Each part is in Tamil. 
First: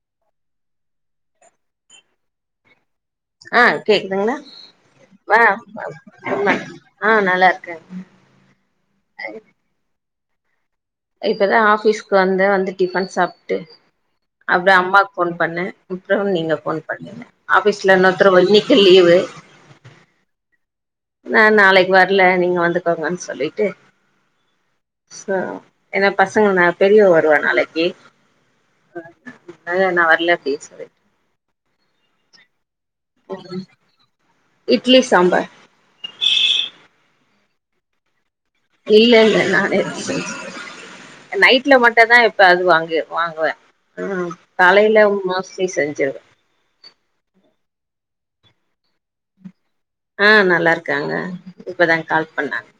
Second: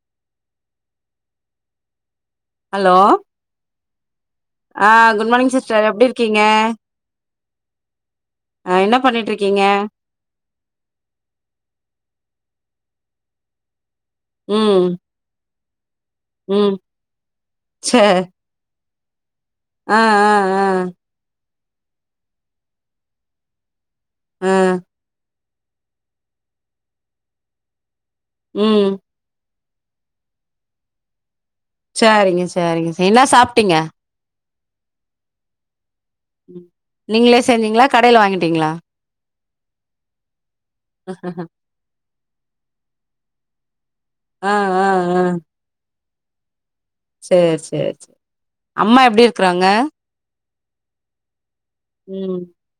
[inaudible] ஹலோ ஆ கேக்குதுங்களா ஆ குட் வா மார்னிங் சிஸ்டர் எப்டி இருக்கீங்க ஆ நல்லாருக்றே அ என்ன பண்ணிட்ருக்கீங்க இப்பதா ஆஃபீஸ்க் வந்தே வந்து டிஃபன் சாப்ட்டு அப்டே ம் அம்மாக் ஃபோன் பண்ணே ப்றோ நீங்க ம் ஃபோன் பண்ணுங்க ஆஃபீஸ்ல சே இன்னொத்தரூ வள்ளிக்கு லீவு ஆ ஆ ஆ ஆ நாளைக்கு வர்ல நீங்க வந்துக்கோங்கன் சொல்லிட்டு ம் ச என்ன பசங்கனா பெரியவ வருவா நாளைக்கி ம் இதுக் முன்னாடே நா வர்ல அப்டி சொல்லிட்டு சரிங்க செரிங்க என்ன சாப்ட்டீங்க இட்லி சாம்பார் நீங்களே செஞ்சீங்களா கடையில வாங்குனி இல்ல இல்ல நானே தா செஞ்ச ஆஹா. நைட்ல மட்டுதா இப்ப அது வாங்க வாங்குவே ம் ஆ ஆ காலையில மோஸ்ட்லி செஞ்சிருவே செர் செர் செரி அம்மா எப்டி இருக்கறாங்க ஆ நல்லா இருக்காங்க இப்பதாங்க கால் ம் பண்ணாங்கா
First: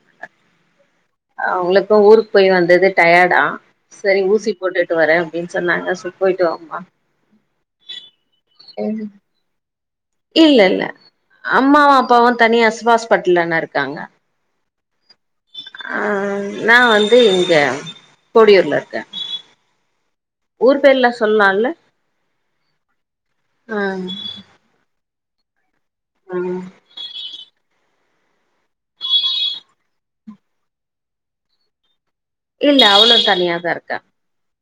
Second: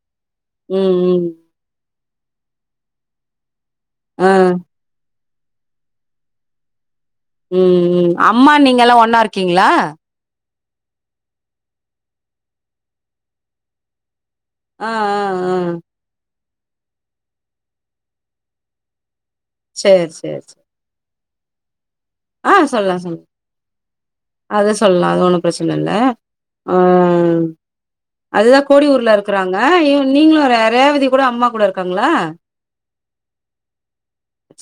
ம் ம் அவுங்களுக் இப்ப ஊருக்கு போய் வந்தது டயர்டா சரி ஆ ஊசி போட்டுட்டு வரே அப்டின் சொன்னாங்க செர் போயிட்டுவாம்மா ம் ம் அம்மா நீங்க எல்லா ஒன்னா இருக்கீங்களா இல்ல இல்ல அம்மாவு அப்பாவு தனியா சிவா ஹாஸ்பட்டல்லன இருக்காங்க ஆ ஆ ஆ நா வந்து இங்கே பொடியூர்ல இருக்கே செரி செ செ சொல்லயில்ல ஆ சொல்லா சொல்ல அது சொல்லலா அது ஒண்ணு ப்ரச் சனா இல்ல ஆ அதுதா கோடி ஊர்ல இருக்கறாங்க இ நீங்களு ரே ரேவதி கூட அம்மா கூட இருக்காங்களா இல்ல அவுளு தனியாதா இருக்கா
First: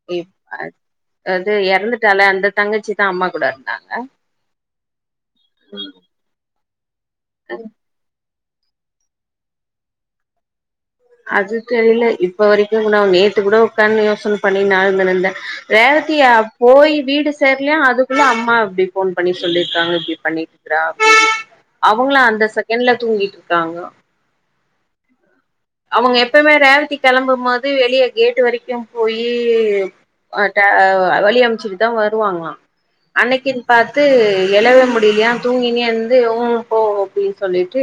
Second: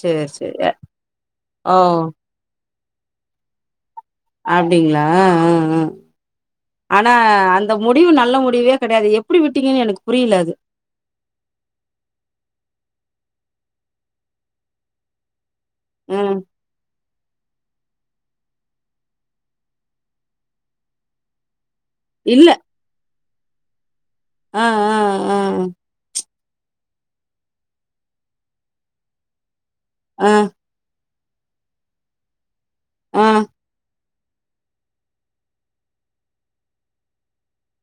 சேர் ம் சேரி அது அது ஓ எறந்துட்டால அந்த தங்கச்சி தா அம்மா கூட இருந்தாங்க அப்டிங்களா ம் ம் ஆனா அந்த முடிவு நல்ல மு டிவே கெடையாது எப்டி விட்டீங்கன்னு எனக்கு புரியல அது அது தெரியில இப்ப வரைக்கு [inaudible] கூட நேத்து கூட உக்காந்து யோசனை பண்ணி நா கெடந்தே ஆ ரேவதியா போய் வீடு சேர்லையா அதுக்குள்ள அம்மா இப்டி ஃபோன் பண்ணி சொல்லிருக்காங்க இப்டி பண்ணிட்டு இருக்கறா அப்பின்னு அவுங்கள அந்த இல்ல செகண்ட்ல தூங்கிட்டு இருக்காங்க ஆ ஆ அ அவுங்க எப்பவுமே ரேவதி கெளம்பு போது வெளிய கேட்டு வரைக்கி போயி ஆ அ ட ஆ வழி அமைச்சுட்டுதா வருவாங்குலா ஆ அன்னைக்கின் பாத் து எழவே முடியிலையா தூங்கினா இருந்து ம் போ அப்டின்னு சொல்லிட்டு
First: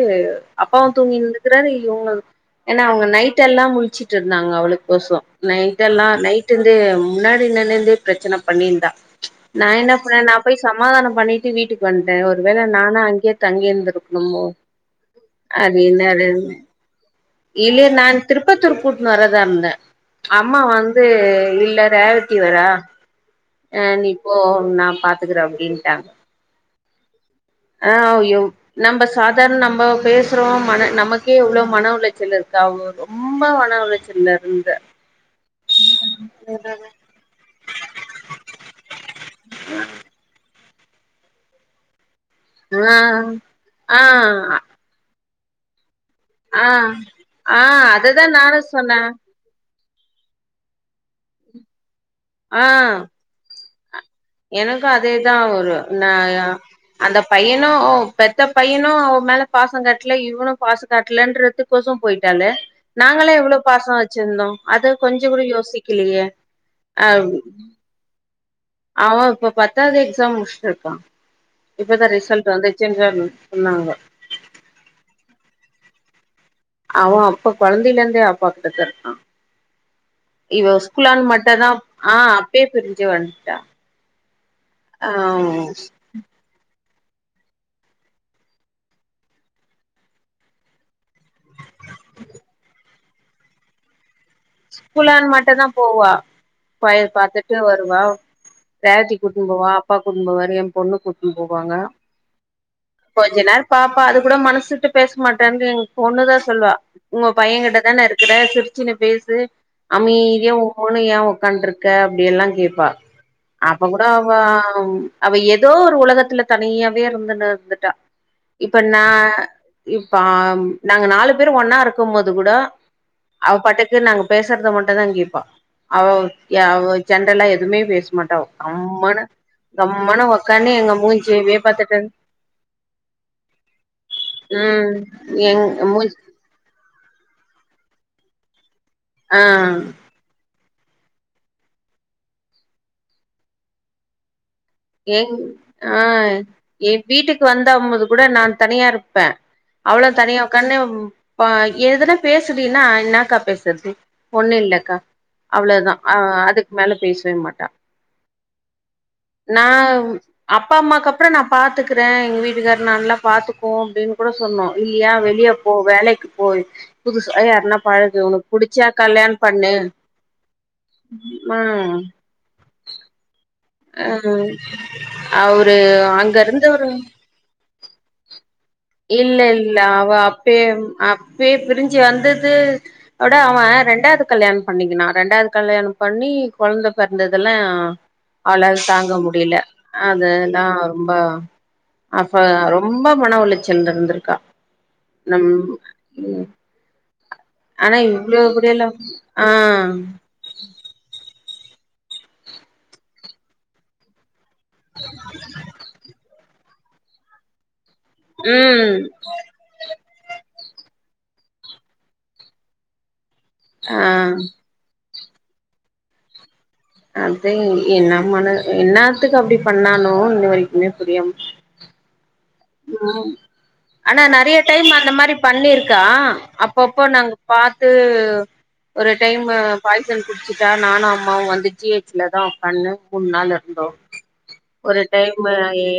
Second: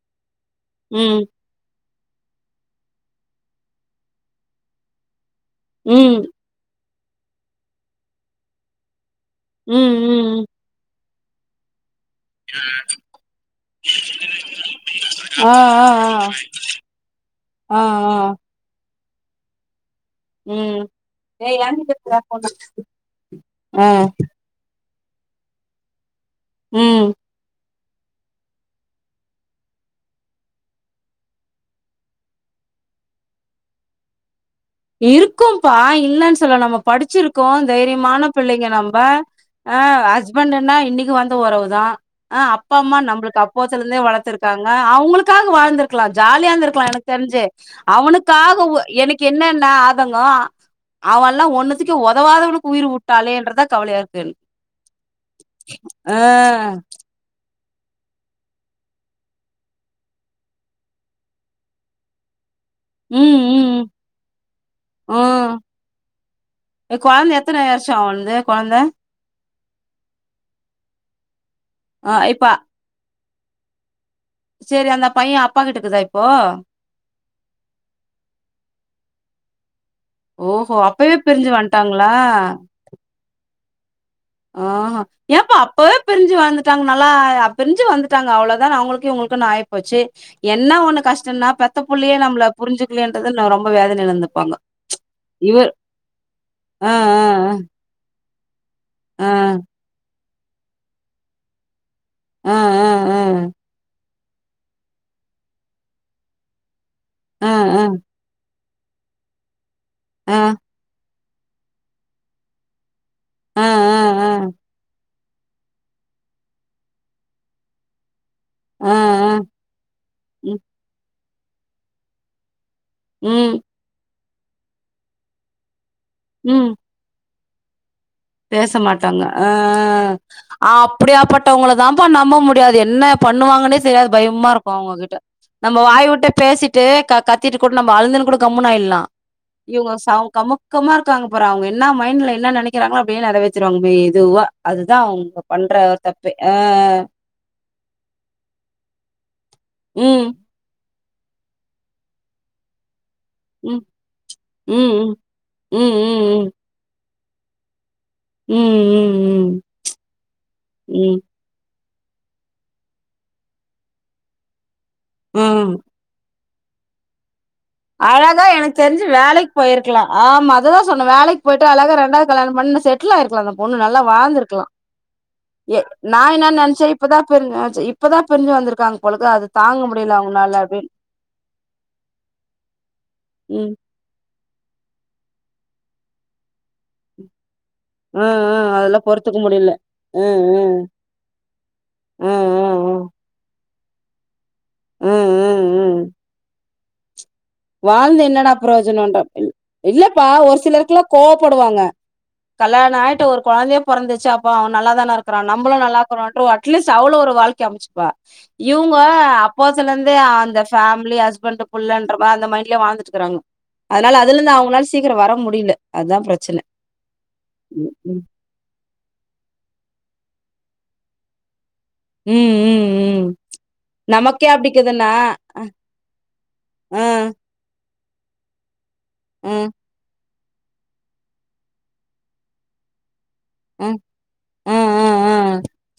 அப்பாவு ம் தூங்கின் இருக்குறாரு இவுங்க ஏன்னா அவுங்க நைட்டெல்லா முழச்சுட்டு இருந்தாங்க அவுளுக்கு கொச நைட்டெல்லா ம் நைட் இருந்து முன்னாடி என்னன்ன இருந்தே ப்ரச்சன பண்ணிருந்தா நா என்ன ம் பண்ணே நா ம் போய் சமாதானோ பண்ணிட்டு வீட்டுக்கு வந்டே ஒரு வேள நானு அங்கியே தங்கி இருந்துருக்கணுமோ ஆ அதே ஆ நடன் ஆ ஆ இல்ல நா ஆ திருப்பத்தூர் கூட்டுன்னு வரதா இருந்தே அம்மா ம் வந்து ஏய் இல்ல ஏங்கிட்ட பேசுடா ரேவத்தி ஃபோனு வரா ஆ நீபோ நா பாத்துக்கறே அப்டின்ட்டாங்க ம் ஆ யோ நம்ம சாதாரண நம்ம பேசுறோ மன நமக்கே இவ்ளோ மன உளைச்சளு இருக்கா அவ ரொம்ப மன உளைச்சல்ல இருந்த இருக்கும்ப்பா இல்லன்னு ஆ சொல்ல நம்ம படிச்சிருக்கோ தைரியமான பிள்ளைங்க நம்ம ஆ ஹஸ்பண்ட் என்னா இன்னைக்கு வந்த ஒறவு தா ம் அப்பா அம்மா நம்மளுக்கு அப்போத்தல இருந்தே ஆ வளத்துருக்காங்க அவுங்களு க்காக வாழ்ந்திருக்கலா ஆ ஜாலியாந்த இருக்கலா எனக்கு தெரிஞ்சு ஆ அததா நானு அவுனுக்காக சொன்னே எனக்கு என்னன னா ஆதங்கோ அவன்ல்லா ஒன்னுத்துக்கு ஆ ஒதவாதவனுக்கு உயிர் விட்டாளேன்றதா கவலையா இருக் எனக்கு அதேதா ஒரு ந ஆ அந்த பையன் னு ஒ அவ பெத்த பையனு அவ மேல பாசோ கட்டல இவனு பாசோ காட்டலன்றது கோசர போயிட்டாளே நாங்களே ம் எவ்ளோ ம் பாசோ வச்சிருந்தோ அத கொஞ்சோ கூட ம் யோசிக்கலையே எ கொழந்த எத்தன வர்ஷா அவன்ந்து ஆமா இப்ப பத்தாவது எக்ஸா முடிச்சட்டு இருக்கா இப்பதா ஆ ரிசல்ட் வந்துச்சின் சொ ன்னாங்க சரி அந்த பைய அப்பா கிட்டக்குதா இப்போ அவன் அப்ப குழந்தையில இருந்தே அப்பா கிட்டதா இருக்கா இவ ஓஹோ அப்பவே ஸ்கூலான் பிரிஞ்சு மட்ட்தான் ஆ வந்ட்டாங்களா அப்பே பிரிஞ்சு வந்ட்டா ஆஹ்ஹ ஏன்ப்ப அப்பவே பிரிஞ்சு வாழ்ந்துட்டாங் நல்லா அரிஞ்சு வந்துட்டாங்க அவ்வளவுதான் அவளுக்கு உங்களுக்குாயச்சு என்ன ஒண்ணு கஷ்டம்னா பெத்த ள்ளையே நம்ம புரிஞ்சுக்கலேன்றது ந ரொம்ப வேத நழந்த ஸ்கூலான் மட்டம்தான் போவா ஆ பய பார்த்துட்டு வருவா தாத்தி ஆ ஆ கூட்டட்டு போவா அப்பா கூட்டும்ப போவாரு என் பொண்ணு கூட்டிட்டு போவாங்க ஆ ஆ கொஞ்ச நேரம் பாப்பா அது கூட மனசுட்டு பேச மாட்டேு எங்க பொண்ணு தான் சொல்லுவா உங்க ஆ ஆ ஆ பைய கிட்ட தானே இருக்கிற ச சின்ன பேசு அமை ஆ இதன் உ ஒன்னு ஏன் உ்காண்டருக்க அப்படிய எல்லாம் கேட்பா ஆ ஆ அப்ப கூட அவ அவ ஏதோ ஒரு உலகத்துல தனியாவே இருந்துன்னு இருந்துட்டா இப்ப ஆ ஆ நான் இப்ப ம் நாங்க நாலு பேரும் ஒன்னா இருக்கும் போது கூட அவ ம் பாட்டுக்கு நாங்க பேசுறத மட்டும்தான் கேப்பா ம் ஜெனரல்லா எதுவுமே பேச மாட்டா பேச மாட்டாங்க கம்முனு அ கம்முனு அ உக்காந்து எங்க மூஞ்சியவே அப்படியாப்பட்டவங்கள பாத்துட்டு தான்ப்ப நம்ப முடியாது என்ன பண்ணுவாங்கன்னே சரியா பயமா இருக்கு ம் அவங்ககிட்ட எங் நம்ம வாய் மூஞ் விட்ட பேசிட்டு கத்திட்டு கூட நம்ம ஆழுந்தன்னு கூட கம்முனம் ஆயிடலா ஆ இவங்க அவங்க கமுக் க்கமா இருக்காங்க பாற அவங்க என்ன மைண்ட்ல என்னினைக்கிறாங்களோ அப்படின்னு நிறவேத்திருவாங்கோ மெதுவா அதுதா என் அவங்க பண்ற ஒரு ஆ தப்பே அ என் வீட்டுக்கு வந்தால போது கூட நா தனியா இருப்பே அவ்ளு ம் தனியா உக்கான்னு எதுனா பேசுடினா என்ன க்கா ம் பேசுறது ஒண்ணு இல்லக்கா ம் ம் அவ்வளவுதான் ம் அதுக்கு மேல பேசவே மாட்டா ம் ம் நா அப்பா அம்மாக்கு ம் ம் அப்புற நா பா பாத்துக்கறே எங்க வீட்டுக்கார நா நல்லா பாத்துக்கோம் அப்படின்னு கூட சொன்னோம் இல்லையா வெளியே ம் போ வேலைக்கு போய் புதுசு அழகா எனக்கு தெரிஞ்சு வேலைக்கு பண்ணு போயிருக்கலா ஆமா அதுதா சொன்னே வேலைக்கு ஆ போயிட்டு அழகா ரெண்டா கல்ம்ண்ண செட்ல் ஆயிருக் ஒண்ணு நல்லா ஆ வாழ்ந்திருக்கலா அவரு நா அங்க என்ன நினைச்சே இருந்தவரு இப்பதா பெருங்க இப்பதான் புரிஞ்சு வந்ருக்கு இல்ல இல்ல அவ அப்பய அப்டின்னு அப்பய பிரிஞ்சு வந்தது அட அவன் ம் ரெண்டாவது கல்யாணம் பண்ணிக்கினா ரெண்டாவது கல்யாணம் பண்ணி குழந்தை பிறந்ததுெல்லா ம் ம் அவ்ளலா அதெல்லா தாங்க பொறுத்துக்க முடியல ம் அததா ம் ரொம்ப ம் அப்ப ம் ரொம்ப ம் மன உளைச்சல் இருந்திருக்கா ம் நம் ம் ம் ஆனா வாழ்ந்து என்ன இவ்ளோ டா கூடயெல்லா ஆ ப்ரோஜனம்ன்ற இல்லப்பா ஒரு சிலருக்குல்லா கோப் படுவாங்க கல்யாண ஆயிட்டு ஒரு குழந்தைய பொறந்துச்சு அப்ப அவ நல்ல தான இருக்ரா நமளும் நல்லாக்கிற அ்ட்லீஸ்ட் அவளு ஒரு வாழ்கை அமைச்சு ப்ப இவங்க ம் அப்போசல இருந்தே அந்த ஃபேமிலி ஹஸ்பண்ட் புள்ளன்ற அந்த மைண்ட்லயே வாழ்ந்துட்டு இருக்கறாங்க ஆ அதனால அதுல இருந்து அவங்களால சீக்கிரம் வர முடியல அதுதான் பிரச்சனை அது என்ன மன என்ன த்துக்கு அப்படி பண்ணானும் இ இந்த வரைக்குமே புரியாம ம் ம் ஆனா நமக்கே நறைய டைம் அப்டிக்குதுன்னா அந்த மாரி பண்ணிருக்கா அப்பப்போ ஆ நாங்க பா துஒரு டைம் ஆ பாய்சன் குடிச்சட்டா நானு அம்மாவு வந்து ஜிஹெச்ல தா உக்கான்னு மூணு நாள் இருந்தோ ஆ ஆ ஒரு ஆ ஆ டைம்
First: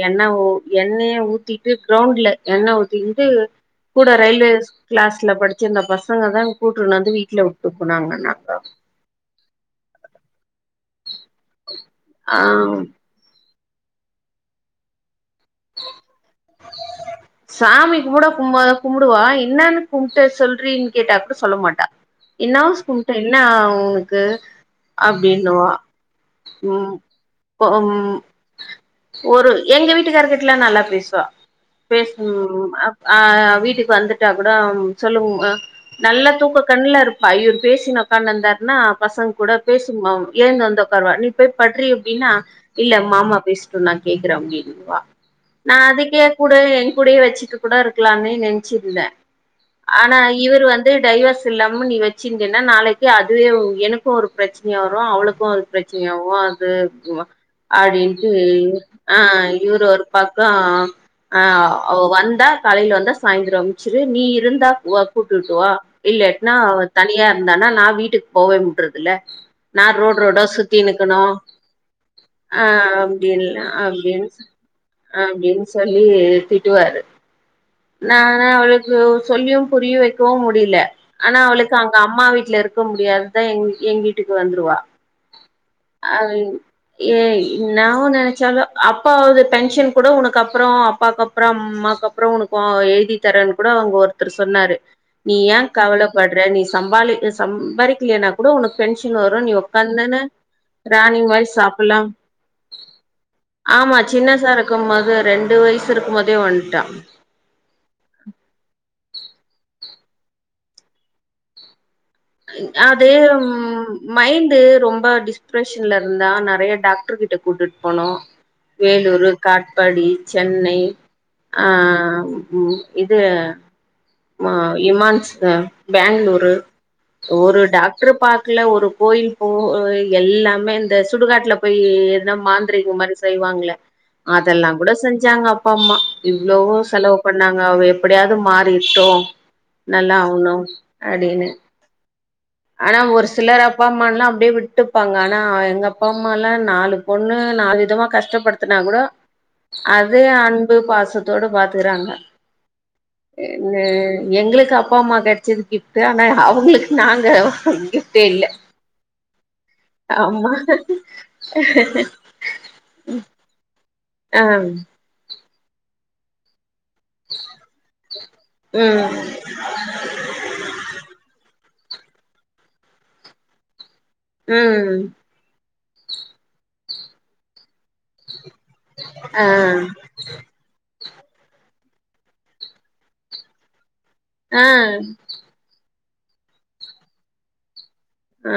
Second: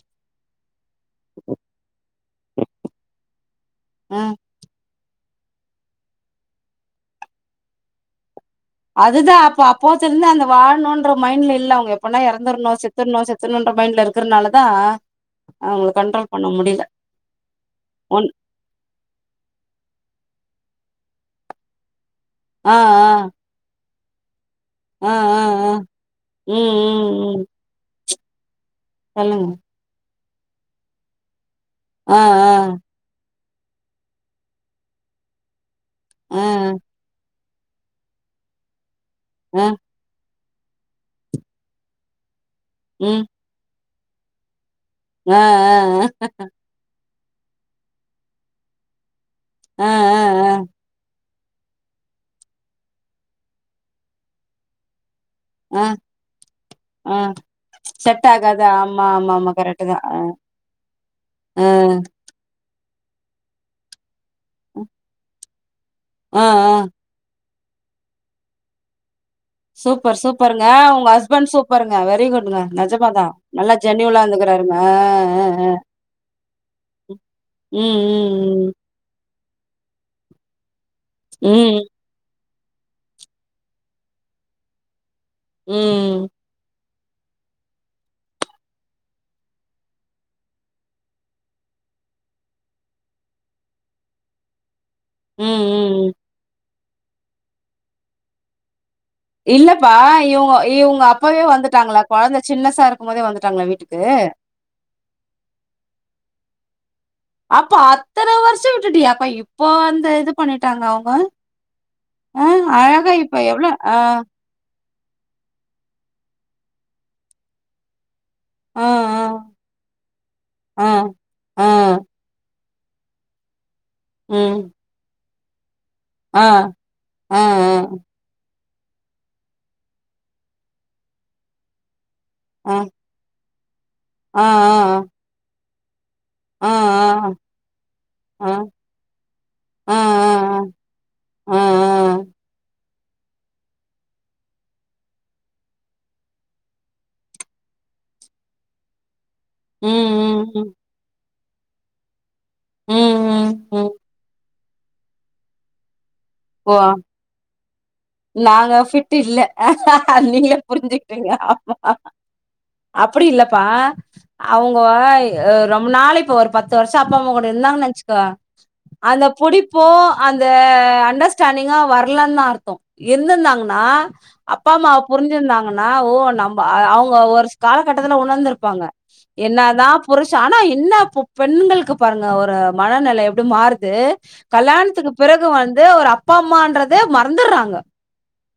என்ன எண்ணெய ஊத் தி கிரவுண்ட்ல எண்ணெ ஊத்திந்ட்டு கூட ஆ ரயில்வே கிளாஸ் ல படிச்சிருந்த பசங்க தா கூட்டுன்னு வந்து வீட்ல உட்டுப்போனாங்கன்னாங்க அதுதா அப்ப அப்போத்த இருந்து அந்த வாழணுன்ற மைண்ட்ல இல்ல அவங்க எப்பனா ஆ எறந்துறணு செத்துறணு செத் தன்ற மைண்ட்ல இருக்கிறதுனால தா சாமி கும்பட ஒன் கும்ப கும்முடுவா இன்னன்னு கும்ட்டு சொல்டிறின்னு கேட்டா கூட சொல்ல மாட்டா ஆ இன்னாஸ் கும்ட்டே என்ன உன்க்கு ஆ ஆ ஆ அப்டின்னுவா ஆ ம் உம் ம் ம் பொம் சொல்லுங்க ஒரு எங்க வீட்டுகாரகிட்டல்லா நல்லா பேசுவா ஆ ஆ பேசுனும் அப் ஆ வீட்டுக்கு வந்துட்டா கூட சொல்மும்ஹ நல்லா ஆ தூக்க கண்ணல இருப்பா ஐயோ பேசி நோக்காந்தாருன்னா பசங்க கூட ஆ பேசிமம் எழுந்து வந்துதோக்கார்வா நீ போய் பட்றி அப்டின்னா இல்ல ம் மாமா பேசுட்டு நா கேக்குறே அப்டின்னுங்வா ஆ நா ஆ அதுக்கே கூடு கூடயே வச்சுட்டு கூட இருக்கலாமேனு நெனச்சியிருந்த ஆ ஆ ஆனா இவுரு வந்து டைவர்ஸ் இல்லாம நீ வச்சிருந்தேனா நாளைக்கு அதுவே எனக்கொ ஒரு பிரச்சனையா வரு அவளுக்கு க்கு அது ஆ ஆ பிரச்சனை ஆவது ஆ செட் அதுடின்ட்டு ஆகாது ஆமா ஆ ஆமா ஆமா கரெக்ட் இவுரு தான் ஆ பத்தா ஆ ஹ அவ வந்தா கலையில வந்சு சாய்ந்திரம் முட்ச்சுரு நீ இருந்தா வா கூட்டுட்டுவா ஆ இல்லட்னா ஆ தனியா இருந்தான்னா நா வீட்டுக்கு போவே முன்டிறது இல்ல சூப்பர் சூப்பருங்க ஒங்க ஹஸ்பண்ட் சூப்பருங்க வெரிகுட்ங்க ஆ நெஜமாதா அப்டின்ல நல்லா ஜென்யுலா அப்டின்னு டந்துக்கறாருங்க அப்டின்னு சொல்லி திட்டுவாரு ம் நானா ம் அவ்ளுக்கு சொல்லியு புரிய வைக்கவு முடியுல்ல ஆனா ம் அவளுக்கு ம் அவுங்க அம்மா வீட்டுல இருக் இருக்க முடியாதுதா எங் எங்கீட்டுக்கு வந்துருவா ம். அது ஏய் நாவ்வ நெனைச்சாத அப்பாவது பென்ஷன் கூட உனக்கு அப்புறோ அப்பாக்கு அப்புறோம் ஆக்க அப்புறோ ஒனக்கொ எழுதித்தரேன்னு கொட அங்க ஒருத்தர் சொன்னாரு நீ ம், ஏன் ம். கவலப்பட்ற நீ சம்பாளிக்க சம்பாரிக்கலயினா கூட உனக்கு பென்ஷன் வரும் நீ இல்லப்பா உட்க்காந்துன்னு இவுங்க இவுங்க ராணி அப்பவே மாரி சாப்பலா வந்துட்டாங்களா? கொழந்த சின்னசா இருக்கும்போதே வந்துட்டாங்களா ஆ ஆமா வீட்டுக்கு? சின்னதா ருக்கும்போது ரெண்டு வயசு இருக்கும் போதே வந்ட்டா அப்ப அத்தன வர்ஷோ விட்டு யாப்ப இப்போ அந்த இது பண்ணிட்டாங்க அவுங்க அ அழகா இப்ப அதெம் எவ்ளோ ஆ, மைண்டு ரொம் மா டிஸ்ப்ரெஷன்ல இருந்தா நெறைய டாக்டுருகிட்ட கூட்டுட்டு போனோ ஆ, வேலூரு காட்ஃபாடி சென்னை ஆ, ஆ, ஆ உ இது ம், இமான்ஸ் ஆ, பேங்களூரு ஆ, ஆ, ஒரு டாக்டுரு பாக் ல்ல ஒரு கோயிலு போ எல்லாமே இந்த சுடுகாட்டுல போய் ஆ, மாந்திரிகமரி செய்வாங்களே ஆ, அதெல்லா கூட செஞ்சாங்க அப்பா அம்மா ஆ, ஆ, இவ்வளவோ செலவு பண்ணாங்க அவ எப்டியாது ஆ, ஆ, மாறிட்டோ ஆ, ஆ, நல்லா ஆவுணு அடின்னு ஆ, ஆ, ஆனா ஒரு சிலர் அப்பா அம்மல்லா அப்டியே விட்டுப்பாங்க ஆனா எங்க அப்பா அம்மால்லா நாலு பொண்ணு நாலு விதவிதமா கஷ்டப்படுத்தனா கூட ம், அதே ம், அன்பு பாசத்தோடு பாத்துக்கறாங்க ம், ம், ம், ம். எங்களுக்கு அப்பா அம்மா கெடைச்சது கிஃப்ட்டு ஆனா ஓ! அவ்ங்களுக்கு நாங்க ஒன்னு கிஃப்டு இல்ல நாங்க ஃபிட் இல்ல. ஆமா நீங்களே உ அப்படி இல்லப்பா அவுங்கஒய் ரொம்ப நாளைக்கு ஒரு பத் அடுத்த வருஷோ அப்பா அம்மா கூட இருந்தாங்கொனு நெனச்சுக்கோ ம் அந்த பிடிப்போ அந்த அண்டர்ஸா ண்டிகா வரல தான் அர்த்தோ இருந்தாங்கன்னா அப்பா அம்மாவ ம் புரிஞ்சிருந்தாங் னா ஓ நம்ப அவ்ங்க ஒர்ஸ் காலகட்டத்துல உணர்ந்துருப் பாங்க ஆ என்னதா புருஷ ஆனா என்ன பெண்களுக்கு பாருங்க ஒரு மனநிலை எப்டி மாறுது ஆ ஆ கல்யாணத்துக்கு பிறகு வந்து ஒரு அப் பா மான்றதே மறந்துறாங்க ஆ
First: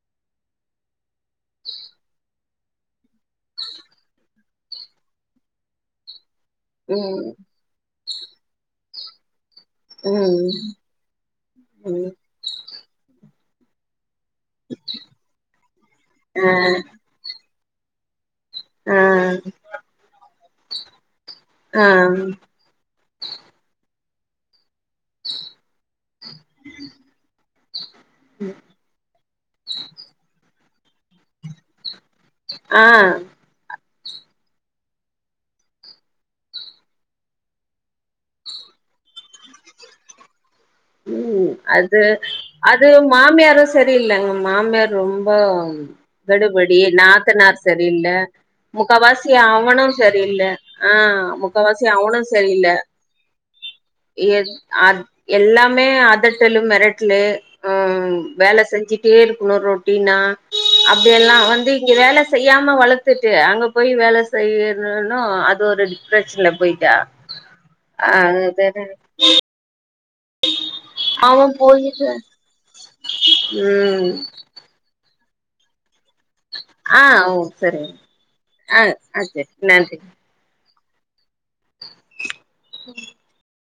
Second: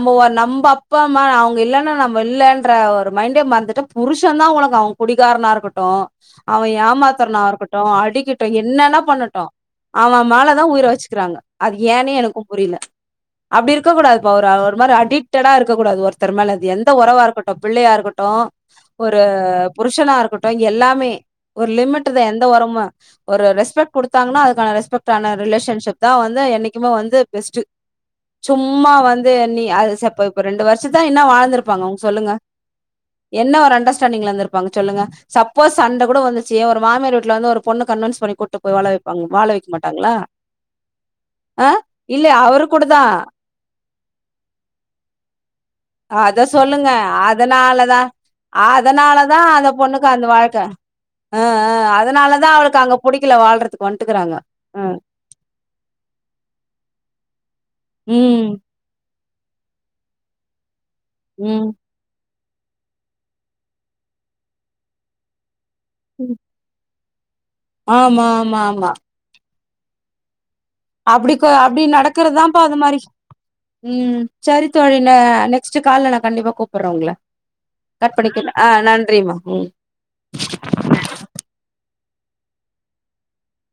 நம்மொ நம்ம அப்பா அம்மா அவுங்க இல்லைன்னா நம்ம இல்லன்ற ஒரு மைண்டே மந்துட்டு புருஷதா உலகொ குடிகாரனா இருக்கட்டு அவன் ம் ம் ஏமாத்தர நா இருக்கட்டு அடிக்கட்டு என்னன்னா பண்ணட்டு அவ மேலதா உயிரை வச்சு அது ம் ஏனே எனக்கு புரியல அப்டி இருக்க கூடாது இப்ப ஒரு ஒரு மாரி அடிக்டடா இருக்க கூடாது ஒருத்தர் ஆ மேல அது எந்த உறவா இருக்கட்டு பிள்ளையா இருக்கட்டு ஆ ஒரு ஆ புருஷனா இருக்கட்டு எல்லாமே ஒரு லிமிட் தே எந்த உறமு ஒரு ரெஸ்பெக்ட் குடுத்தாங்னா அதுக்கான ரெஸ்பெக்ட் ஆன ரிலேஷன்ஷிப் தான் வந்து என்னைக்குமே வந்து பெஸ்ட் சும்மா வந்து நீ அது சப் இப்ப ரெண்டு வருஷந்தா இன்னு வாழ்ந்திருப்பாங்கவுங் சொல்லுங்க ஆ என்ன வர அண்டர்ஸ்டாண்டிங்ல இருந்ருப்பாங்க சொல்லுங்க சப்போஸ் சண்ட கூட வந்துச்சு ஏ ஒரு மாமியார் வீட்ல வந்து ஒரு பொண்ண கன்வின்ஸ் பண்ணி கூட்டு போ வாழ வெப்பாங்க வாழ வெக்க மாட்டாங்ளா ம் அது அது கூடதா மாமியாரு சரியில்லங்க மாமியார் ரொம்ப அத கெடுபடி சொல்லுங்க நாத்தனார் அதனாலதா சரியில்ல முக்காவாசி அதனாலதா அந்த அவனு பொண்ணுக்கு அந்த சரியில்ல வாழ்க்க ஆ ஆ முக்காவாசி அவனு அதனாலதா சரியில்ல அவளுக்கு அங்க புடிக்கல வாழ்றதுக்கு வந்ட்டுக்கறாங்க எ ஆ அ எல்லாமே அதட்டலு மெரட்லு ம் வேல செஞ்சு டே இருக்கணு ரொட்டினா அப்டியெல்லா ம் வந்து இங்க வேல செய்யாம வளத்துட்டு அங்க போய் வேல செய்யணுன்னு அது ஒரு டிப்ரெஷன்ல போய்ட்டா ஆமா ஆமா ஆமா அப்டி க அவன் அப்டி போயிட்டு நடக்கறதாம்ப்பா அது மாரி ம் சரித்தோழி ந நெக்ஸ்ட் கால்ல கண்டிப்பா கூப்படற ஆ உங்கள ஓ சரிங்க கட் பண்ணிக்கங்க ஆ ஆ நன்றிமா சரி ம் அ ம்